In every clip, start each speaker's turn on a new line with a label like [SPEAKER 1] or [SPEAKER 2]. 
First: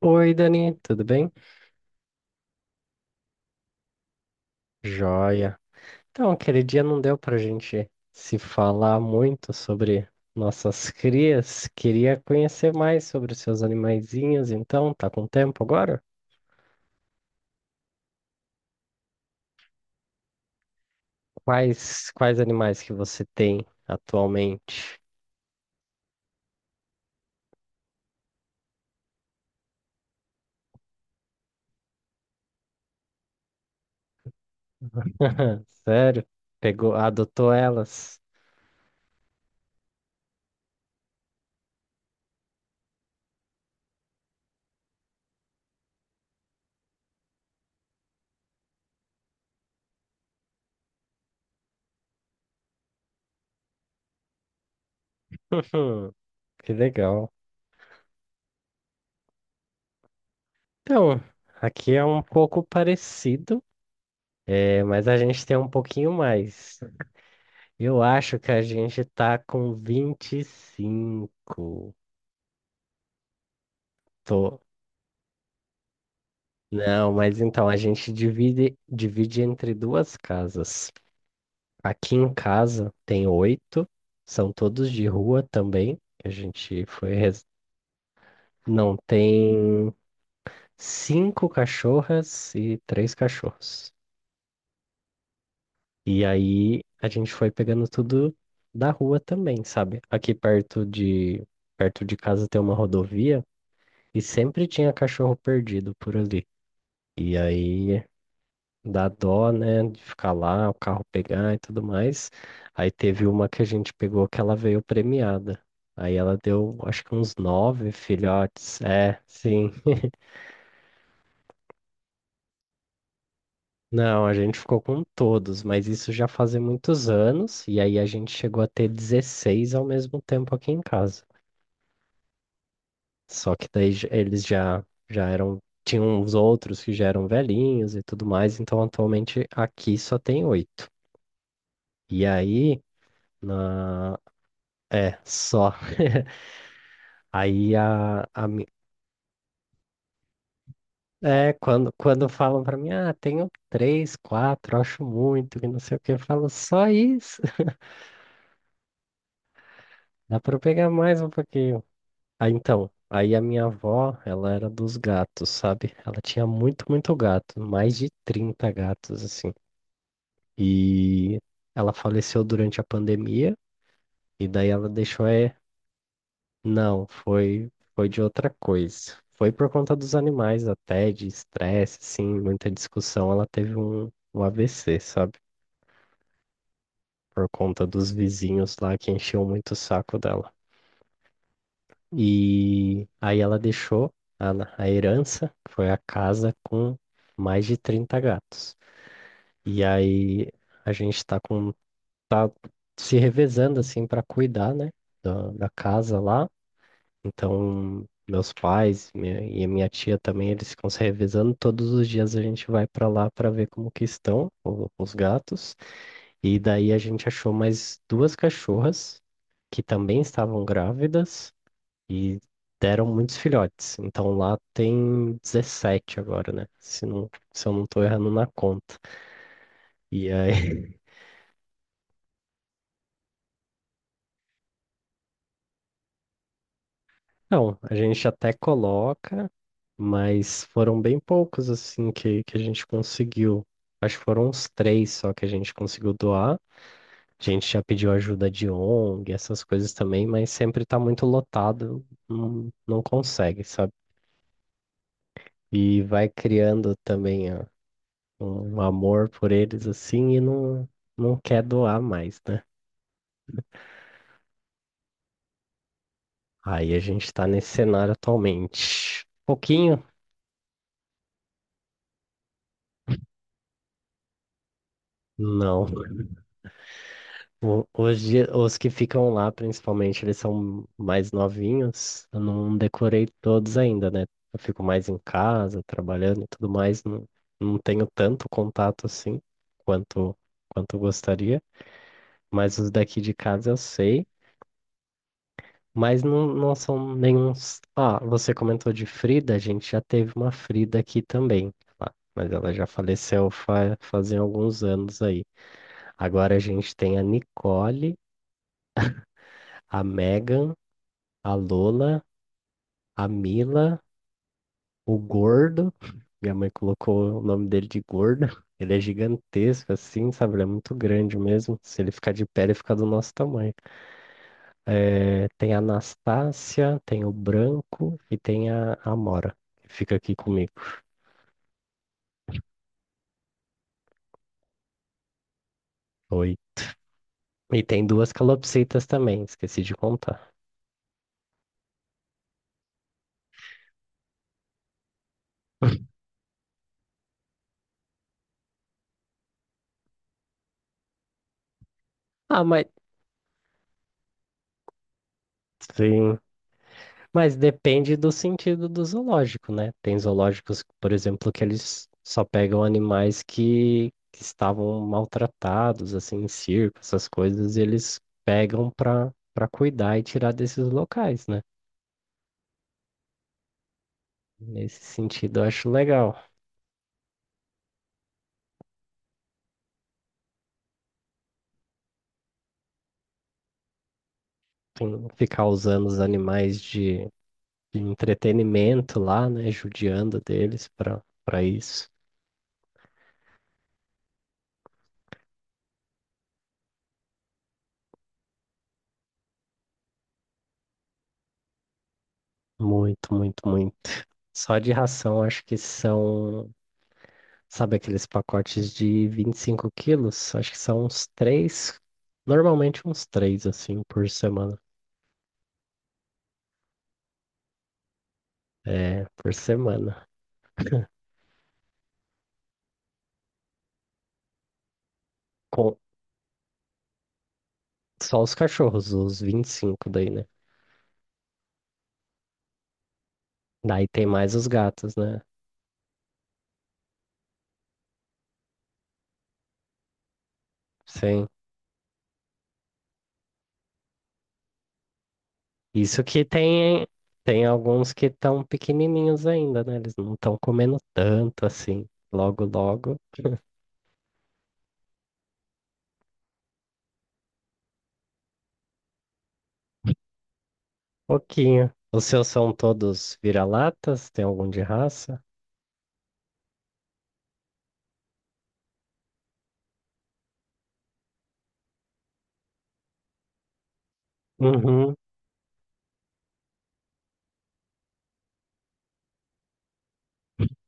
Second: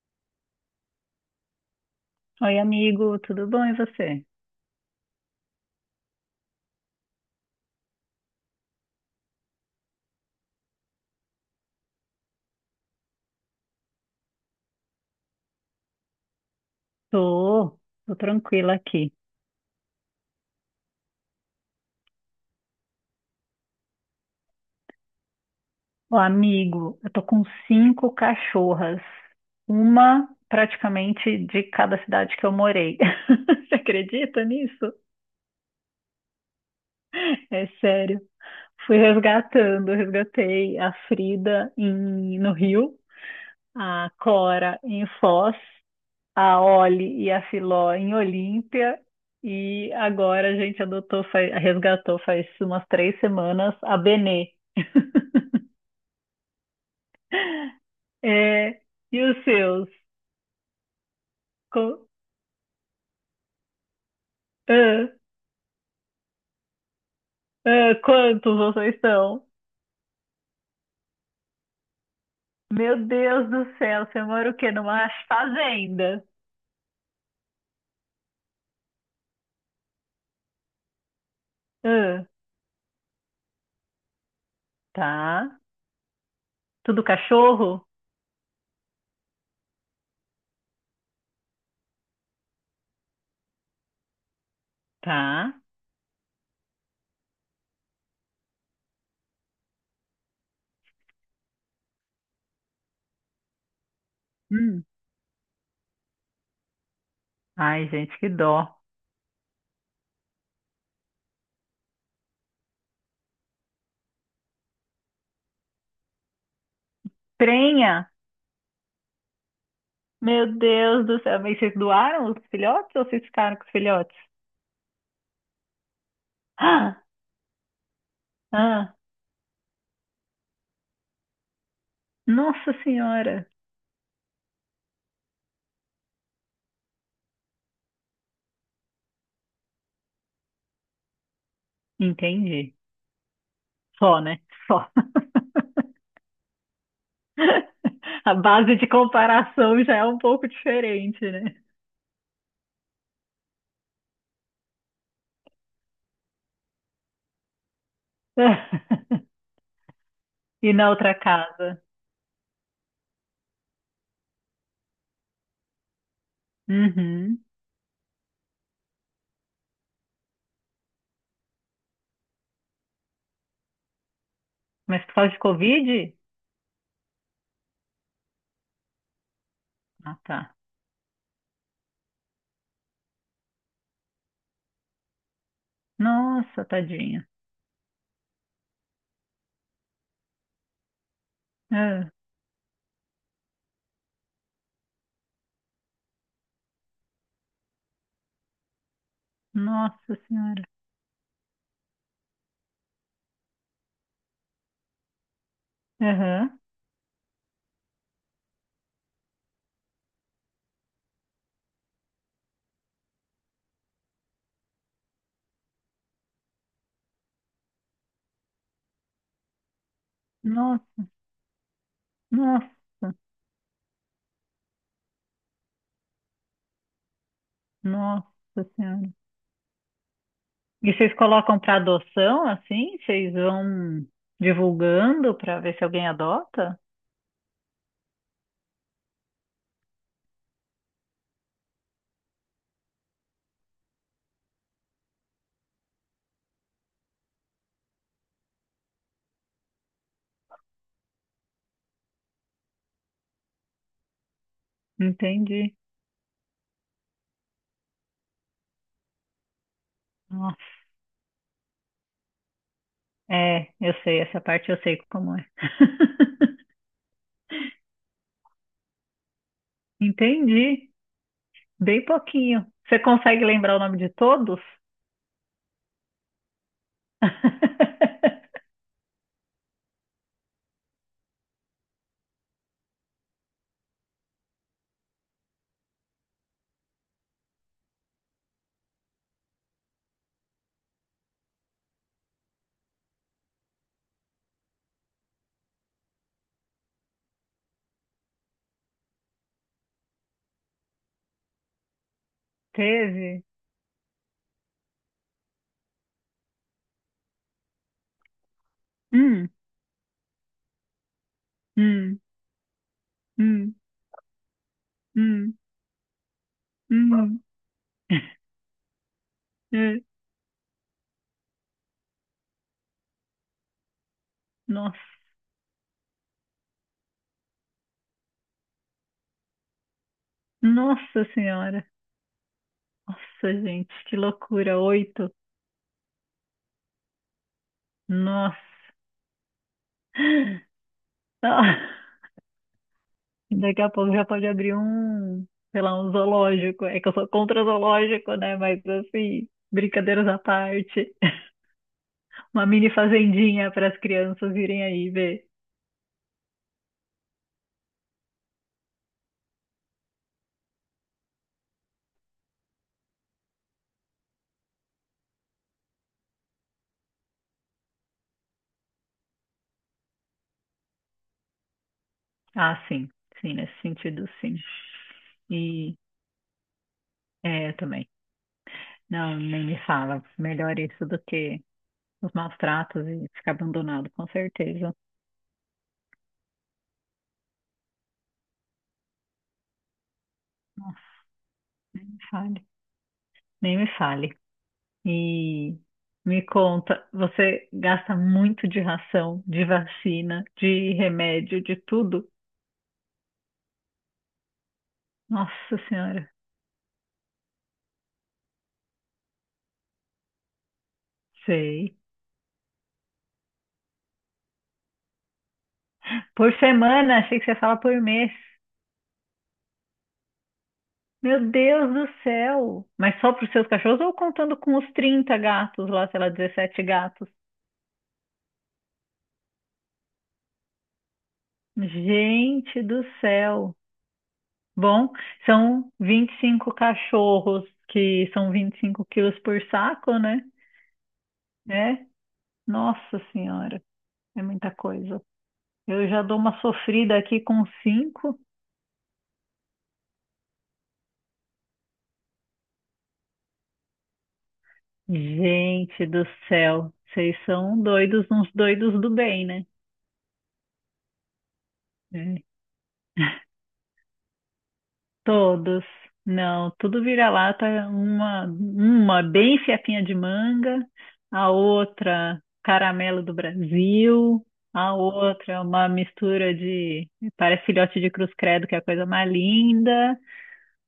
[SPEAKER 1] Oi, Dani, tudo bem?
[SPEAKER 2] Oi, amigo, tudo bom e você?
[SPEAKER 1] Joia. Então, aquele dia não deu pra gente se falar muito sobre nossas crias. Queria conhecer mais sobre os seus animaizinhos, então, tá com tempo agora?
[SPEAKER 2] Tô, tô tranquila aqui.
[SPEAKER 1] Quais animais que você tem atualmente?
[SPEAKER 2] Ô, amigo, eu tô com cinco cachorras, uma praticamente de cada cidade que eu morei. Você acredita nisso?
[SPEAKER 1] Sério? Pegou, adotou
[SPEAKER 2] É
[SPEAKER 1] elas?
[SPEAKER 2] sério. Fui resgatando, resgatei a Frida no Rio, a Cora em Foz, a Oli e a Filó em Olímpia. E agora a gente adotou, resgatou faz umas três semanas a Benê.
[SPEAKER 1] Que legal.
[SPEAKER 2] É, e os seus?
[SPEAKER 1] Então, aqui é
[SPEAKER 2] Co-
[SPEAKER 1] um pouco parecido, é, mas
[SPEAKER 2] ah,
[SPEAKER 1] a gente tem um pouquinho mais. Eu acho que
[SPEAKER 2] quantos
[SPEAKER 1] a
[SPEAKER 2] vocês
[SPEAKER 1] gente tá
[SPEAKER 2] são?
[SPEAKER 1] com 25.
[SPEAKER 2] Meu Deus do céu, você mora o
[SPEAKER 1] Tô.
[SPEAKER 2] quê? Numa fazenda?
[SPEAKER 1] Não, mas então a gente divide entre duas casas. Aqui
[SPEAKER 2] Ah,
[SPEAKER 1] em casa tem 8, são todos de rua
[SPEAKER 2] tá.
[SPEAKER 1] também. Que A gente
[SPEAKER 2] Tudo
[SPEAKER 1] foi.
[SPEAKER 2] cachorro?
[SPEAKER 1] Não, tem 5 cachorras e 3 cachorros.
[SPEAKER 2] Tá.
[SPEAKER 1] E aí a gente foi pegando tudo da rua também, sabe? Perto de casa tem uma rodovia. E sempre
[SPEAKER 2] Hum.
[SPEAKER 1] tinha cachorro perdido por ali. E
[SPEAKER 2] Ai,
[SPEAKER 1] aí
[SPEAKER 2] gente, que dó.
[SPEAKER 1] dá dó, né, de ficar lá, o carro pegar e tudo mais. Aí teve uma que a gente pegou que ela veio premiada. Aí ela deu, acho que uns 9
[SPEAKER 2] Prenha?
[SPEAKER 1] filhotes. É, sim.
[SPEAKER 2] Meu Deus do céu. Mas vocês doaram os filhotes ou vocês ficaram com os filhotes?
[SPEAKER 1] Não, a gente ficou com todos, mas isso já fazem
[SPEAKER 2] Ah,
[SPEAKER 1] muitos anos. E aí a gente chegou a ter
[SPEAKER 2] ah,
[SPEAKER 1] 16 ao mesmo tempo aqui em casa.
[SPEAKER 2] nossa senhora.
[SPEAKER 1] Só que daí eles já eram. Tinham os outros que já eram velhinhos e tudo mais, então atualmente aqui só tem 8. E
[SPEAKER 2] Entendi.
[SPEAKER 1] aí, na...
[SPEAKER 2] Só, né? Só.
[SPEAKER 1] é, só. Aí
[SPEAKER 2] A
[SPEAKER 1] a mi-
[SPEAKER 2] base de comparação já é um pouco diferente,
[SPEAKER 1] É,
[SPEAKER 2] né?
[SPEAKER 1] quando falam pra mim, ah, tenho três, quatro, acho muito, que não sei o que, eu falo só isso, dá pra eu
[SPEAKER 2] E na
[SPEAKER 1] pegar
[SPEAKER 2] outra
[SPEAKER 1] mais um
[SPEAKER 2] casa?
[SPEAKER 1] pouquinho. Ah, então, aí a minha avó, ela era dos gatos, sabe? Ela tinha muito
[SPEAKER 2] Uhum.
[SPEAKER 1] gato, mais de 30 gatos, assim. E ela faleceu durante a pandemia, e daí ela
[SPEAKER 2] Mas por causa de Covid?
[SPEAKER 1] não, foi de outra coisa. Foi por conta dos
[SPEAKER 2] Ah, tá.
[SPEAKER 1] animais até, de estresse, assim, muita discussão, ela teve um AVC, sabe?
[SPEAKER 2] Nossa, tadinha.
[SPEAKER 1] Por conta dos vizinhos lá que enchiam muito o saco dela.
[SPEAKER 2] Ah,
[SPEAKER 1] E aí ela deixou a, a herança, que foi a casa com mais de 30 gatos. E
[SPEAKER 2] nossa
[SPEAKER 1] aí
[SPEAKER 2] senhora.
[SPEAKER 1] a gente tá com tá se revezando assim para cuidar, né, da casa lá.
[SPEAKER 2] Aham.
[SPEAKER 1] Então, meus pais e a minha tia também, eles ficam se revezando. Todos os dias a gente vai para lá para ver como que estão os gatos. E daí a gente achou mais duas cachorras que também estavam
[SPEAKER 2] Nossa,
[SPEAKER 1] grávidas e
[SPEAKER 2] nossa,
[SPEAKER 1] deram muitos filhotes. Então lá tem 17 agora, né? Se não, se eu não tô
[SPEAKER 2] nossa
[SPEAKER 1] errando na conta.
[SPEAKER 2] senhora.
[SPEAKER 1] E aí
[SPEAKER 2] E vocês colocam para adoção assim? Vocês vão divulgando para ver se alguém adota?
[SPEAKER 1] não, a gente até coloca, mas foram bem poucos assim que a gente conseguiu. Acho que foram uns 3 só que a gente conseguiu doar. A gente já pediu ajuda de ONG, essas coisas também, mas sempre tá muito lotado, não, não consegue, sabe?
[SPEAKER 2] Entendi.
[SPEAKER 1] E vai criando também ó, um amor por eles assim e
[SPEAKER 2] Nossa.
[SPEAKER 1] não, não quer doar mais, né?
[SPEAKER 2] É, eu sei, essa parte eu sei como é.
[SPEAKER 1] Aí a gente tá nesse cenário atualmente. Pouquinho?
[SPEAKER 2] Entendi. Bem pouquinho. Você consegue lembrar o nome de todos?
[SPEAKER 1] Não, hoje, os que ficam lá, principalmente, eles são mais novinhos. Eu não decorei todos ainda, né? Eu fico mais em casa, trabalhando e tudo mais. Não, não tenho tanto contato assim quanto, quanto eu gostaria. Mas os daqui de casa eu sei. Mas não, não são nenhum. Ah, você comentou de Frida. A gente já teve uma Frida aqui também. Mas ela já
[SPEAKER 2] Teve?
[SPEAKER 1] faleceu fa fazem alguns anos aí. Agora a gente tem a Nicole,
[SPEAKER 2] Hum,
[SPEAKER 1] a Megan, a
[SPEAKER 2] hum,
[SPEAKER 1] Lola, a
[SPEAKER 2] hum,
[SPEAKER 1] Mila, o
[SPEAKER 2] hum,
[SPEAKER 1] Gordo. Minha mãe colocou o
[SPEAKER 2] hum.
[SPEAKER 1] nome dele de Gordo. Ele é gigantesco,
[SPEAKER 2] Eh,
[SPEAKER 1] assim, sabe? Ele é muito grande mesmo. Se ele ficar de pé, ele fica do nosso tamanho.
[SPEAKER 2] nossa,
[SPEAKER 1] Eh, tem a Anastácia, tem o Branco e tem a Amora, que fica aqui comigo.
[SPEAKER 2] nossa senhora. Nossa, gente, que loucura. Oito.
[SPEAKER 1] Oi. E tem 2
[SPEAKER 2] Nossa.
[SPEAKER 1] calopsitas também, esqueci de contar.
[SPEAKER 2] Ah, daqui a pouco já pode abrir um, sei lá, um zoológico. É que eu sou contra zoológico, né? Mas assim, brincadeiras à parte.
[SPEAKER 1] Ah,
[SPEAKER 2] Uma
[SPEAKER 1] mas.
[SPEAKER 2] mini fazendinha para as crianças virem aí ver.
[SPEAKER 1] Sim. Mas depende do sentido do zoológico, né? Tem zoológicos, por exemplo, que eles só pegam animais que estavam maltratados, assim, em circo, essas coisas, e eles pegam para cuidar e tirar desses locais, né?
[SPEAKER 2] Ah, sim. Sim, nesse sentido, sim.
[SPEAKER 1] Nesse sentido, eu acho
[SPEAKER 2] E
[SPEAKER 1] legal.
[SPEAKER 2] é, eu também. Não, nem me fala. Melhor isso do que os maus tratos e ficar abandonado, com certeza.
[SPEAKER 1] Ficar usando os animais de entretenimento lá, né? Judiando deles
[SPEAKER 2] Nossa,
[SPEAKER 1] para
[SPEAKER 2] nem
[SPEAKER 1] isso.
[SPEAKER 2] me fale. Nem me fale. E me conta, você gasta muito de ração, de vacina, de remédio, de tudo?
[SPEAKER 1] Muito, muito, muito. Só de ração, acho que
[SPEAKER 2] Nossa Senhora,
[SPEAKER 1] são... sabe aqueles pacotes de 25 kg? Acho que são uns
[SPEAKER 2] sei.
[SPEAKER 1] 3, normalmente uns 3, assim, por semana.
[SPEAKER 2] Por semana, achei que você fala por mês.
[SPEAKER 1] É, por semana.
[SPEAKER 2] Meu Deus do céu! Mas só para os seus cachorros ou contando com os 30 gatos
[SPEAKER 1] Com
[SPEAKER 2] lá, sei lá, 17 gatos?
[SPEAKER 1] só os cachorros, os 25 daí, né?
[SPEAKER 2] Gente do céu!
[SPEAKER 1] Daí tem mais os
[SPEAKER 2] Bom,
[SPEAKER 1] gatos, né?
[SPEAKER 2] são 25 cachorros, que são 25 quilos por saco, né?
[SPEAKER 1] Sim.
[SPEAKER 2] É, nossa senhora, é muita coisa. Eu
[SPEAKER 1] Isso
[SPEAKER 2] já dou
[SPEAKER 1] que
[SPEAKER 2] uma
[SPEAKER 1] tem,
[SPEAKER 2] sofrida aqui com
[SPEAKER 1] tem alguns que
[SPEAKER 2] cinco.
[SPEAKER 1] estão pequenininhos ainda, né? Eles não estão comendo tanto assim. Logo, logo,
[SPEAKER 2] Gente do céu, vocês são doidos, uns doidos do bem, né?
[SPEAKER 1] pouquinho. Os
[SPEAKER 2] É.
[SPEAKER 1] seus são todos vira-latas? Tem algum de raça?
[SPEAKER 2] Todos. Não, tudo vira-lata, uma bem fiapinha de manga, a outra caramelo do Brasil, a
[SPEAKER 1] Uhum.
[SPEAKER 2] outra uma mistura de, parece filhote de cruz credo, que é a coisa mais linda,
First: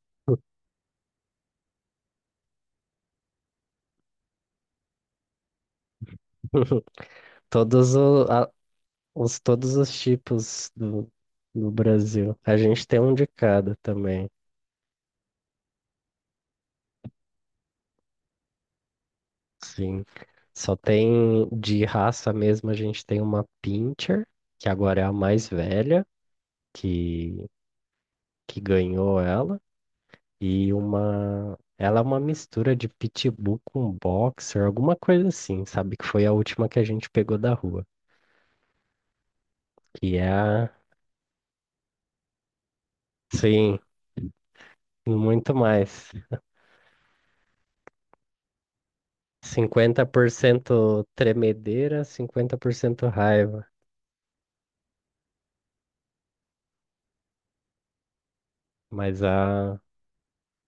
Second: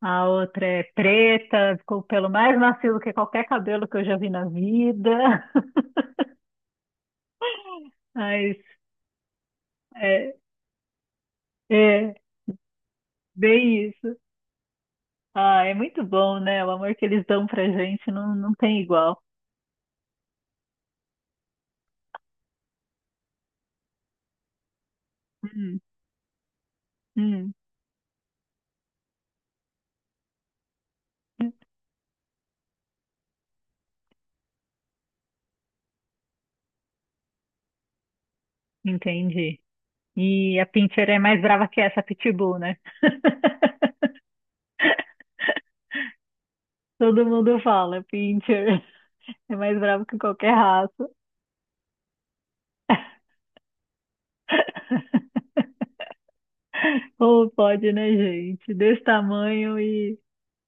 [SPEAKER 2] a outra é preta, ficou o pelo mais macio do que qualquer cabelo que eu já vi na vida,
[SPEAKER 1] Todos
[SPEAKER 2] mas
[SPEAKER 1] todos os
[SPEAKER 2] é,
[SPEAKER 1] tipos do
[SPEAKER 2] é
[SPEAKER 1] Brasil. A gente tem um de cada
[SPEAKER 2] bem isso.
[SPEAKER 1] também,
[SPEAKER 2] Ah, é muito bom, né? O amor que eles dão pra gente não, não tem igual.
[SPEAKER 1] sim. Só tem de raça mesmo, a gente tem uma Pinscher, que agora é a mais
[SPEAKER 2] Hum,
[SPEAKER 1] velha, que,
[SPEAKER 2] hum.
[SPEAKER 1] que ganhou ela, e uma. Ela é uma mistura de pitbull com boxer, alguma coisa assim, sabe? Que foi a última que a gente pegou da rua.
[SPEAKER 2] Entendi.
[SPEAKER 1] Que é
[SPEAKER 2] E a
[SPEAKER 1] a.
[SPEAKER 2] Pinscher é mais brava que essa Pitbull, né?
[SPEAKER 1] Sim, muito mais.
[SPEAKER 2] Todo mundo fala, Pinscher é mais
[SPEAKER 1] Cinquenta
[SPEAKER 2] brava que
[SPEAKER 1] por
[SPEAKER 2] qualquer
[SPEAKER 1] cento
[SPEAKER 2] raça.
[SPEAKER 1] tremedeira, 50% raiva.
[SPEAKER 2] Ou pode, né, gente? Desse
[SPEAKER 1] Mas
[SPEAKER 2] tamanho
[SPEAKER 1] a,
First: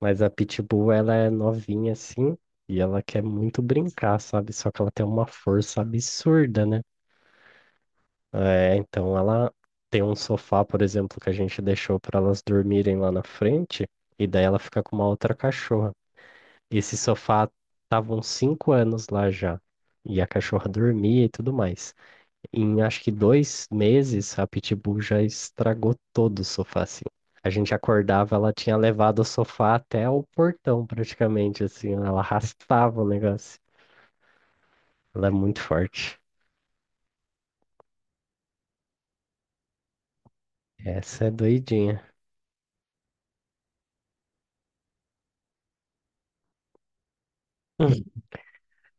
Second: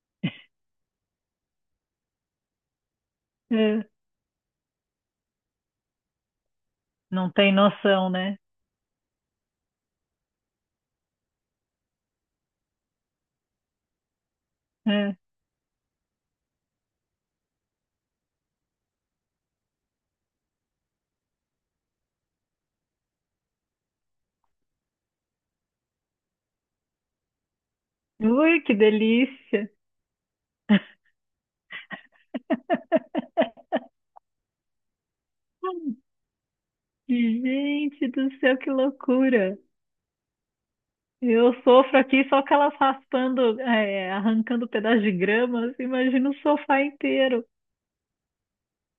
[SPEAKER 1] mas a Pitbull, ela é novinha assim, e ela quer muito
[SPEAKER 2] é,
[SPEAKER 1] brincar, sabe? Só que ela tem uma força absurda, né?
[SPEAKER 2] não tem noção, né?
[SPEAKER 1] É, então ela tem um sofá, por exemplo, que a gente deixou para elas dormirem lá na frente, e daí ela fica com uma
[SPEAKER 2] É.
[SPEAKER 1] outra cachorra. Esse sofá tava uns 5 anos lá já, e a cachorra dormia e tudo mais. Em acho que 2 meses, a Pitbull já estragou todo o sofá, assim. A gente acordava, ela
[SPEAKER 2] Ui, que
[SPEAKER 1] tinha levado o
[SPEAKER 2] delícia!
[SPEAKER 1] sofá até o portão, praticamente, assim. Ela arrastava o negócio. Ela é muito forte.
[SPEAKER 2] Gente do céu, que loucura!
[SPEAKER 1] Essa é
[SPEAKER 2] Eu sofro
[SPEAKER 1] doidinha.
[SPEAKER 2] aqui só com elas raspando, é, arrancando pedaço de grama. Assim, imagina o sofá inteiro.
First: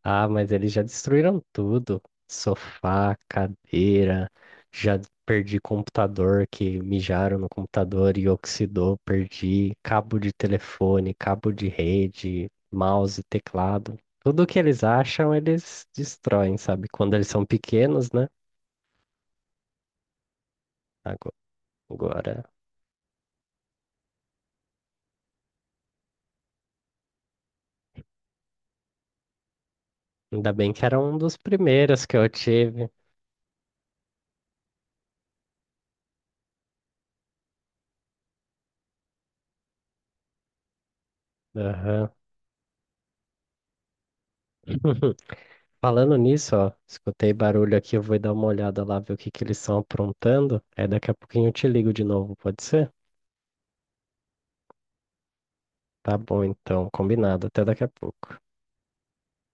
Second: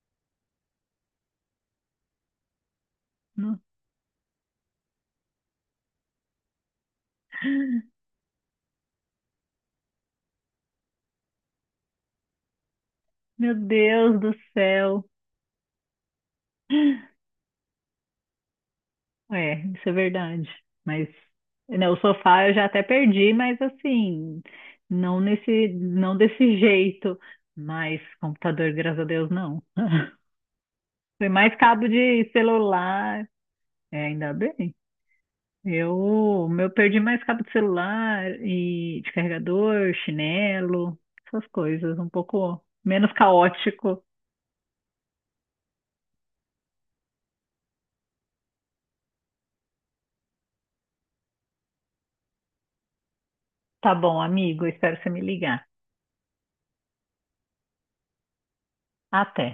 [SPEAKER 1] Ah, mas eles já destruíram tudo. Sofá,
[SPEAKER 2] No-
[SPEAKER 1] cadeira, já perdi computador que mijaram no computador e oxidou, perdi cabo de telefone, cabo de rede, mouse,
[SPEAKER 2] Meu
[SPEAKER 1] teclado.
[SPEAKER 2] Deus do
[SPEAKER 1] Tudo que eles
[SPEAKER 2] céu!
[SPEAKER 1] acham, eles destroem, sabe? Quando eles são pequenos, né?
[SPEAKER 2] É, isso é verdade. Mas
[SPEAKER 1] Ago-
[SPEAKER 2] né, o
[SPEAKER 1] Agora,
[SPEAKER 2] sofá eu já até perdi, mas assim, não desse jeito. Mas computador, graças a Deus, não.
[SPEAKER 1] ainda bem que era um
[SPEAKER 2] Foi
[SPEAKER 1] dos
[SPEAKER 2] mais cabo
[SPEAKER 1] primeiros que eu
[SPEAKER 2] de
[SPEAKER 1] tive.
[SPEAKER 2] celular. É, ainda bem. Eu, meu, perdi mais cabo de celular e de carregador, chinelo, essas coisas, um
[SPEAKER 1] Aham.
[SPEAKER 2] pouco menos caótico.
[SPEAKER 1] Falando nisso, ó, escutei barulho aqui, eu vou dar uma olhada lá, ver o que que eles estão aprontando. Aí daqui a pouquinho eu te ligo de novo, pode ser?
[SPEAKER 2] Tá bom, amigo, espero você me ligar.
[SPEAKER 1] Tá bom, então, combinado. Até daqui a pouco.
[SPEAKER 2] Até.